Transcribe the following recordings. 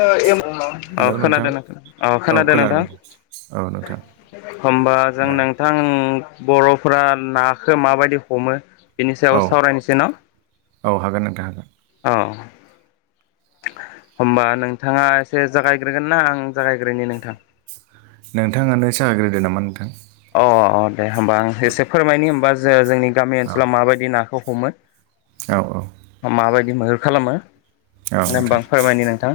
[unintelligible] अ खोनादों नोंथां अ खोनादों नोंथां। औ नोंथां होनबा जों दे नोंथां। बर'फोरा नाखौ माबायदि हमो? बिनि औ सायाव सावरायनोसै ना औ हागोन नोंथां हागोन औ। होमबा नोंथाङा एसे जागायग्रोगोन ना आं जागायग्रोनि नोंथां। नोंथाङानो साहाग्रोदो नामा नोंथां। अ अ दे होमबा आं एसे फोरमायनि होमबा जे जोंनि गामि औ ओनसोलाव माबायदि नाखौ हमो। औ औ। बि मैहुर खालामो औ नोंथां [unintelligible] फोरमायनि नोंथां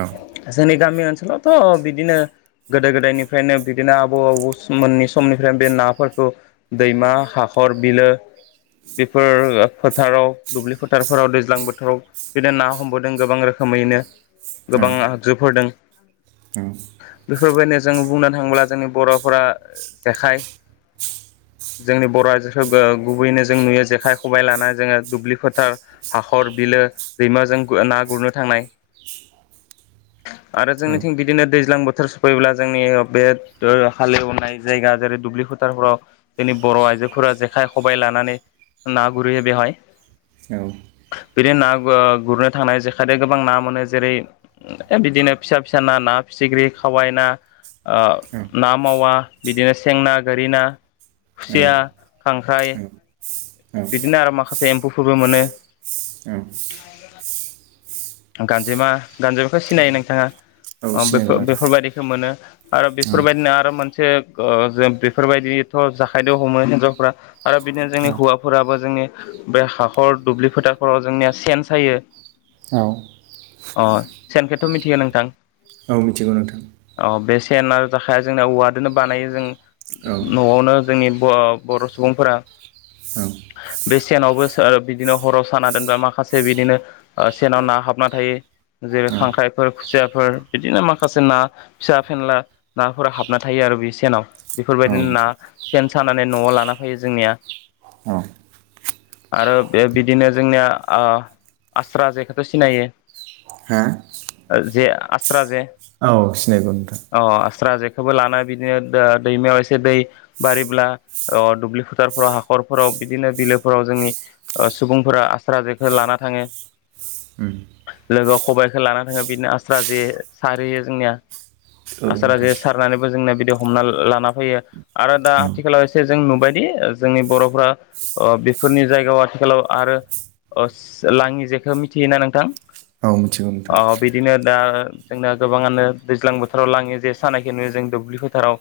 औ गामि ओनसोलावथ' बिदिनो गोदो गोदायनिफ्रायनो बिदिनो आबौ आबौ मोननि समनिफ्राय बे नाफोरखौ दैमा हाखर बिलो बेफोर फोथाराव दुब्लि फोथारफोराव दैज्लां बोथोराव बिदिनो ना हमबोदों गोबां रोखोम। खोमैनो गोबां आगजुफोरदों उम। बेफोरबायदिनो जों बुंनो थाङोब्ला जोंनि बर'फोरा जेखाय जोंनि बर' आजोफोरबो गुबैनो जों नुयो जेखाइ खबाइ लानाय जोङो दुब्लि फोथार हाखर बिल लो दैमाजों गु ना गुरनो थांनाय आरो जोंनिथिं बिदिनो दैज्लां बोथोर सफैब्ला जोंनि बे [unintelligible] हालेवनाय जायगा जेरै दुब्लि फोथारफोराव जोंनि बर' आइजोफोरा जेखाय खबाइ लानानै। ना गुरहैयो बेवहाय। औ। बिदिनो ना गु गुरनो थांनाय जेखायदो गोबां ना मोनो जेरै ओइ बिदिनो फिसा फिसा ना ना। फिथिग्रि खावाइ ना ओ ना मावा बिदिनो सें ना, गोरि ना। खुसिया खांख्राइ औ बिदिनो आरो माखासे एम्फौफोरबो मोनो ओं गांजेमा गांजेमाखौ सिनायो नोंथाङा? औ अ सिनायगौ बेफोर नोंथां बेफोरबायदिखौ मोनो आरो औ बेफोरबायदिनो आरो मोनसे। गो जों बेफोरबायदिथ' जाखायदो हमो हिनजावफोरा आरो बिदिनो जोंनि हौवा। बो जोंनि बे हाखर दुब्लि फोथारफोराव जोंनिया सेन सायो। औ। अ सेनखोथ' मिथिगो नोंथां। औ मिथिगौ नोंथां। अ बे सेन आरो जेखाया जोंना औवादोंनो बानायो जों औ न'आवनो जोंनि ब बर' सुबुंफोरा। ओं। बे सेनावबो सो ओ बिदिनो हराव साना दोनबा माखासे बिदिनो ओ सेनाव ना हाबना थायो। जेरै औ खांख्राइफोर खुसियाफोर बिदिनो माखासे ना फिसा फेनला नाफोरा हाबना थायो आ। आरो बे सेनाव औ बेफोरबायदिनो ना नोंथां सेन सानानै न'आव लाना फैयो जोंनिया। औ। आरो बे बिदिनो जोंनिया ओ आस्रा जेखौथ' हा सिनायो। जे आस्रा जे औ सिनायगौ नोंथां अ आस्रा जे। खौबो लाना बिदिनो दो दैमायाव एसे दै बारिब्ला अ दुब्लि फोथारफोराव हाख खरफोराव बिदिनो बिलोफोराव जोंनि ओ सुबुंफोरा आस्रा जेखौ लाना थाङो। उम, लोगोआव खबाइखौ लाना थाङो बिदिनो आस्रा जे सारहैयो जोंनिया औ आस्रा नोंथां जे सारनानैबो जोंना बिदि हमना लाना फैयो आरो दा औ आथिखालाव एसे जों नुबायदि जोंनि बर'फोरा ओ बेफोरनि जायगायाव आथिखालाव आरो। अस लाङि जेखो मिथियोना नोंथां औ मिथिगौ अ नोंथां बिदिनो दा। जोंना गोबाङानो दैज्लां बोथोराव लाङि जे सानायखो नुयो जों दुब्लि फोथाराव।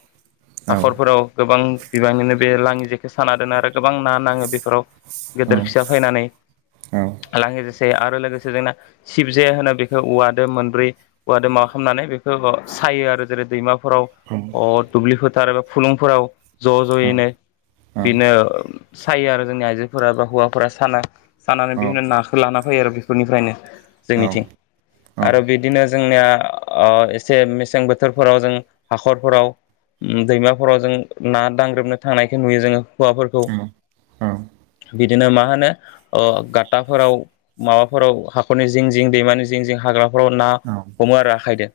हाखरफोराव गोबां बिबाङैनो बे लाङि जेखौ साना दोनो। रो गोबां ना नाङो बेफोराव औ गेदेर फिसा फैनानै। औ लाङि जासे आरो लोगोसे जोंना सिबजे होनो बेखौ औवादो मोनब्रै औवादो मा खामनो। नानै बेखौ बो सायो आरो जेरै दैमाफोराव अ दुब्लि फोथार एबा फुलुंफोराव ज' ज'यैनो बिनो ओ सायो आरो जोंनि आइजोफोरा बा हौवाफोरा साना सानानै बिदिनो नाखौ लाना फैयो आरो बेफोरनिफ्रायनो जोंनिथिं आरो बिदिनो जोंनिया ओ एसे मेसें बोथोरफोराव जों हाखरफोराव उम दैमाफोराव जों ना दांग्रोमनो थांनायखौ नुयो जोङो हौवाफोर औ औ द [inaudible] बिदिनो मा होनो गाथाफोराव माबाफोराव हाखरनि जिं जिं दैमानि जिं जिं ह हाग्राफोराव ना हमो आरो आखाइदों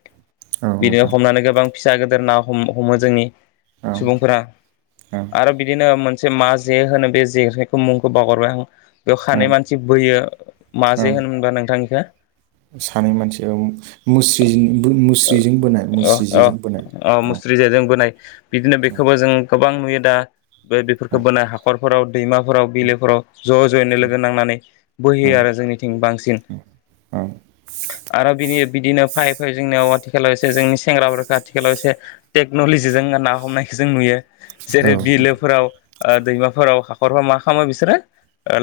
औ बिदिनो नोंथां हमनानै गोबां फिसा गिदिर ना हमो जोंनि औ सुबुंफोरा औ आरो बिदिनो मोनसे से मा जे होनो बे जेखायखौ मुंखौ बावगरबाय आं बेयाव खानै मानसि बोयो मा जे औ होन होनबा नोंथांनिखौ सानै मानसिया मुस्रि मुस्रिजों बोनाय मुस्रि जेजों बोनाय मुस्रिजाय जों बोनाय बिदिनो औ बेखौबो जों गोबां नुयो दा बे बे होबोनाय हाखरफोराव दैमाफोराव बिलोफोराव ज' ज'यैनो लोगो नांनानै बोहैयो आरो जोंनिथिं बा बांसिन अ आरो बिनि बिदिनो फै फै जोंनियाव आथिखालाव एसे जोंनि सेंग्राफोरखौ आथिखालाव एसे टेकन'लजि जों ना हमनायखौ जों नुयो औ जेरै नोंथां बिलोफोराव दैमाफोराव हाखरफोर मा खालामो बिसोरो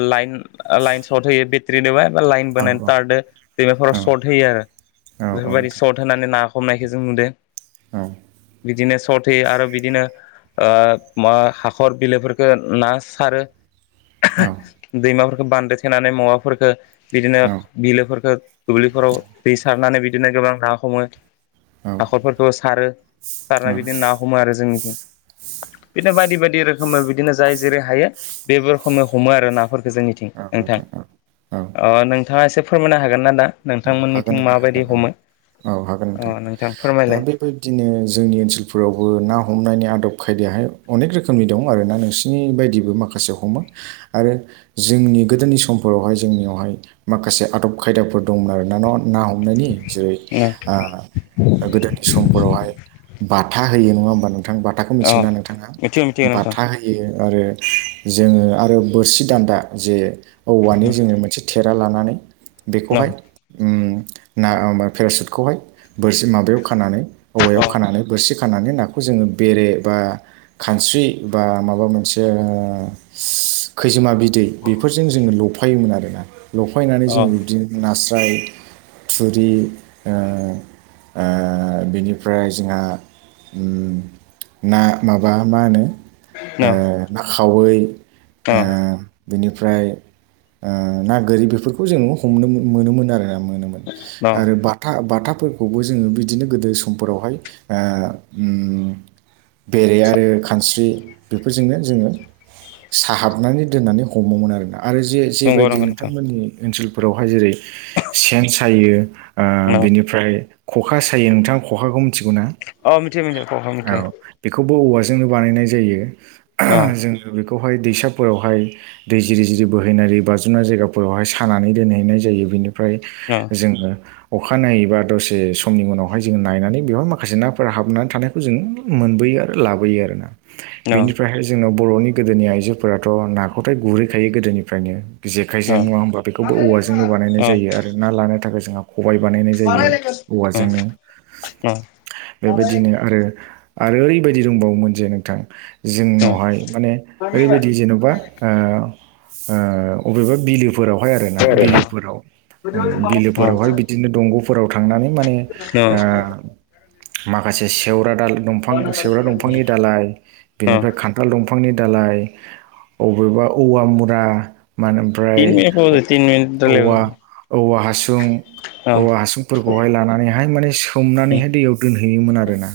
लाइन लाइन सर्ट होयो बेट्रि दोबा बा लाइन औ औ नोंथां बानायनानै औ टारदो दैमाफोराव सर्ट होयो आरो औ औ बेफोरबायदि नोंथां सर्ट होनानै ना हमनायखौ जों नुदों बिदिनो सथे आरो बिदिनो माबा हाखर बिलोफोर ना सारो दैमाफोरफोरखौ बान्दो थेनानै मावाफोरफोरखौ बिदिनो औ बिलोफोरखौ दुब्लिफोर फोराव दै सारनानै बिदिनो गोबां ना हमो हाखरफोरखौ सारो सारनानै बिदिनो ना हमो आरो जोंनिथिं बिदिनो बायदि बायदि रोखोम बिदिनो जाय जेरै हायो बे रोखोमै हमो आरो नाफोरखौ जोंनिथिं नोंथां औ नोंथाङा एसे फोरमायनो हागोन ना दा हागोन नोंथांमोननिथिं नोंथां हागोन माबायदि हमो औ हागोन अ नोंथां दा फोरमायलाय बेबायदिनो जोंनि ओनसोलफोरावबो ना हमनायनि आदब खायदायाहाय अनेक रोखोमनि दं आरोना नोंसिोरनि बायदिबो माखासे हमो आरो जोंनि गोदोनि समफोरावहाय जोंनियावहाय माखासे आदब खायदाफोर दंमोन आरोना न' ना हमनायनि जेरै गोदोनि समफोरावहाय बाथा होयो नङा होमबा नोंथां बाथाखौ अ मिथिगौ नना नोंथाङा मिथिगौ मिथिगौ नोंथां बाथा होयो आरो जोङो आरो बोरसि दान्दा जे औवानि जोङो मोनसे सेरा लानानै बेखौहाय ओम पेराासुटखौहाय बोरसि माबायाव खानानै औवायाव खानानै बोरसिखौ खानानै नाखौ जोङो बेरे बा खानस्रि बा माबा मोनसे खैजोमा बिदै बेफोरजों जोङो लफायोमोन आरोना लफायनानै अ जोङो बिदिनो नास्र फ्राय थुरि बिनिफ्राय जोंहा ना माबा मा होनो अ ना खावै अ बेनिफ्राय ना गोरि बेफोरखौ जोङो हमनो मोनोमोन आरोना मोनोन आरो बाथा बाथा फोरखौबो जोंडो़ बिदिनो गोदो समफोरावहाय बेरे आरो खानस्रि बेफोरजोंनो जोङो साहाबनानै दोननानै हमोमोन आरोना आरो जे नंगौ जेबायदि नंगौ नोंथां नोंथांमोननि ओनसोलफोरावहाय जेरै सेन सायो औ बिनिफ्राय ख'खा सायो नोंथाङा खखाखौनो अ मिथियो मिथियो खखा मिथियो औ बेखौ औवाजोंनो बानायनाय अ जायो जों बे बेहाय दैसाफोरावहाय दै जिरि जिरि बोहैनानै बाजुमनाय जायगाफोरावहाय सानानै दोनहैनाय जायो बेनो ओमफ्राय अ जोङो अखाानायनायैबा दसे समनि उनाव बेवहाय जोङ नायनानै बेवहाय माखासे नाफोर हाबनानै थानायखौ जों मोनबोयो आरो लाबोयो आरो ना अ बेनिफ्रायहाय जोंनाव बर'नि गोदोनि आइजोफोराथ' नाखौथाय गुरहैखायो गोदोनिफ्रायनो अ जेखाइजों नङा होमबा बेखौबो औवाजोंनो बानायनाय जायो आरो ना लानो थाखाय जोंहा खबाइ बानायनाय जायो औवाजोंनो बेबायदिनो आरो आरो ओरैबायदि दंबावोमोन जे नोंथां जोंनावहाय माने ओरैबायदि जेन'बा आ आ अबेबा बिलोफोरावहाय आरोना बिलोफोराव बिलोफोरावहाय बिदिनो दंग'फोराव थांनानै माने अ आ माखासे सेवरा दा दंफां सेवरा दंफांनि दालाय बेनिफ्राय खान्थाल दंफांनि दालाय अबेबा औवा मुरा मानोमफ्राय तिन मिनिट तिन मिनिट [unintelligible] औवा औवा हा सुं औवा हासुंफोरखौहाय लानानैहाय माने सोमनानैहाय रायलायबानो दैयाव दोनहैयोमोन आरो ना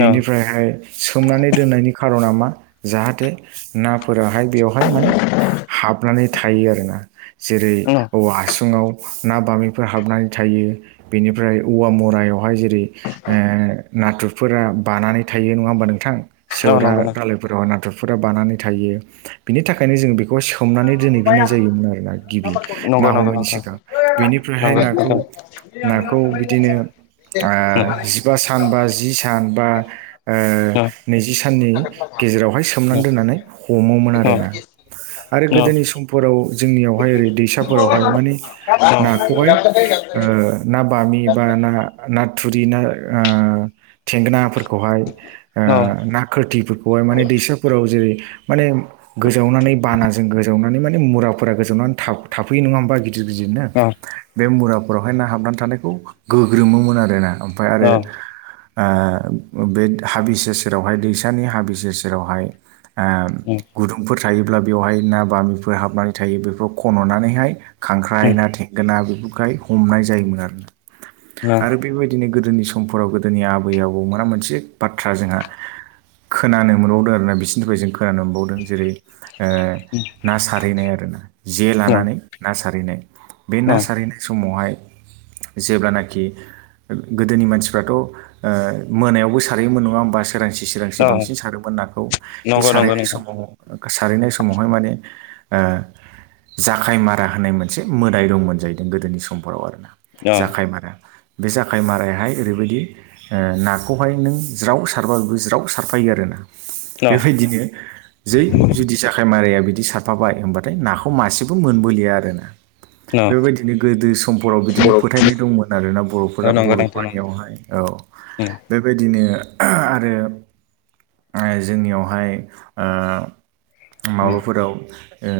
बेनिफ्रायहाय सोमनानै दोननायनि खार'ना मा जाहाथे नाफोराहाय बेवहाय माने हाबनानै थायो आरोना जेरै औवा हासुङाव ना बामिफोर हाबनानै थायो बेनिफ्राय औवा मु रायावहाय जेरै ओ नाथुरफोरा बानानै थायो नङा होमबा नोंथां सेवरा नंगौ नोंथां दाालायफोरावहाय नाथुरफोरा बानानै थायो बिनि थाखायनो जों बे खौ सोमनानै दोनहैब्रोनाय जायोमोन आरो ना गिबि ना नंगौ नंगौ हमैनायनि नोंथां सिगां बेनिफ्रायहाय नंगौ नाखौ नाखौ बिदिनो आ जिबा सान बा जि सान बा आ नैजि साननि गेजेरावहाय सोमनानै नोंथां दोननानै हमोमोन अ आरोना [inaudible] आरो गोदोनि समफोराव जोंनियावहाय ओरै नंगौ दैसाफोरावहाय माने नोंथां नाखौहाय नंगौ नोंथां अ ओ ना बामि बा ना ना थुरि ना ओ थेंगोनाफोर खौहाय आ ना खोरथिफोरखौहाय माने दैसाफोराव जेरै माने गोजावनानै बानाजों गोजावनानै माने मुरा फोरा गोजावनानै था थाफैयो नङा होमबा गिदिर गिदिरनो बे मुरा फोरावहाय ना हाबनानै थानायखौ गोग्रोमोमोन आरो ना ओमफ्राय आरो आ बे हाबि सेर सेरावहाय दैसानि हाबि सेर सेरावहाय आ गुदुंफोर थायोब्ला बेवहाय ना बामिफोर हाबनानै थायो बेफोराव खन'नानैहाय खांख्राइ ना थेंगोना बेफोरखाय हमनाय जायोमोन आरो आरो बेबायदिनो गो दोनि समफोराव गोदोनि आबै आबौमोना मोनसे बाथ्रा जोंहा खोनानो मोनबावदों आरोना बिसोरनि थाखाय जों खोनानो मोनबावदों जेरै आ ना सारहैनाय आरो ना जे लानानै ना सारहैनाय बे ना सारहैनाय समावहाय जेब्लाना खि गोदोनि मानसिफ्राथ' आ मोनायावबो सारहयोमोन नङा होमबा सोरांसि सोरांसि बांसिन सारोमोन नाखौ बे सारहनाय समाव सारहैनाय समावहाय माने आ जाखाय मारा होननाय मोनसे मोदाय दं मोनजाहैदों गोदोनि समफोराव आरोना जाखाय मारा बे जाखाय मारायहाय ओरैबायदि नाखौहाय नों ज्राव सारबो ज्राव सारफायो आरो ना बेबायदिनो जै जुदि साखाय माराया बि दि सारफाबाय होमबाथाय नाखौ मासेबो मोनबोलिया आरोना बेबायदिनो गोदो समफोराव बिदिनो फोथायनाय दंमोन। आरोना बर'फोरा बर'फोरनियावहाय औ बेबायदिनो आरो जोंनियावहाय उम माबाफोराव आ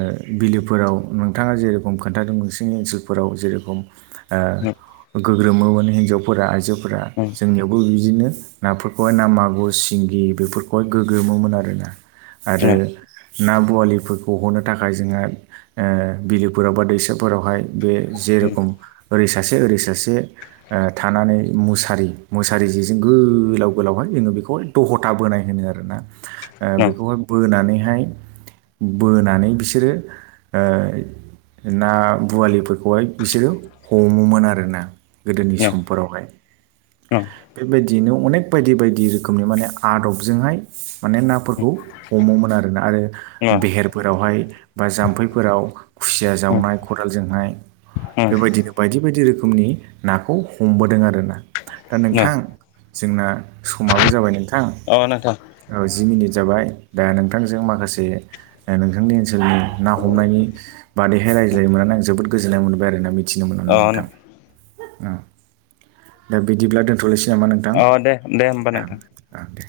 बिलोफोराव नोंथाङा जेरेखम खोन्थादों नोंसिनि ओनसोलफोराव जेरेखम आ गोग्रोमोमोन हिन्जावफोरा आइजोफोरा जोंनियावबो बिदिनो नाफोरखौहाय ना मागुर सिंगि बेफोरखौहाय गोग्रोमोन आरोना आरो ना बवालिफोरखौ हमनो थाखाय जोंहा ओ बिलोफोराव बा दैसाफोरावहाय बे जेरेखम ओरै सासे ओरै सासे थानानै मुसारि मुसारि जेजों गोलाव गोलावहाय जो बेखौहाय द- बोनाय होनो आरोना बेखौहाय बोनानैहाय बोनानै बिसोरो ओ ना बुवालिफोरखौहाय बिसोरो हमोमोन आर ना गोदोनि समफोरावहाय बेबायदियैनो अनेक बायदि बायदि रोखोमनि माने आदबजोंहाय माने नाफोरखौ हमोमोन आरोना आरो बेहेरफोरावहाय बा जाम्फैफोराव खुसिया जावनाय खदालजोंहाय बेबायदिनो बायदि बायदि रोखोम नि नाखौ हमबोदों आर ना दा नोंथां जोंना समाबो जाबाय नोंथां नोंथां औ जि मिनिट जाबाय दा नोंथांजों माखासे नोंथांनि ओनसोलनि ना हमनायनि बादैहाय रायज्लायनो मोननानै आं जोबोद गोजोननाय मोनबाय आरोना मिथिनो मोननानै अ नोंथां दा बिदिब्ला दोनथ'नोसै नामा नोंथां अ दे दे होमबा औ नोंथां औ दे।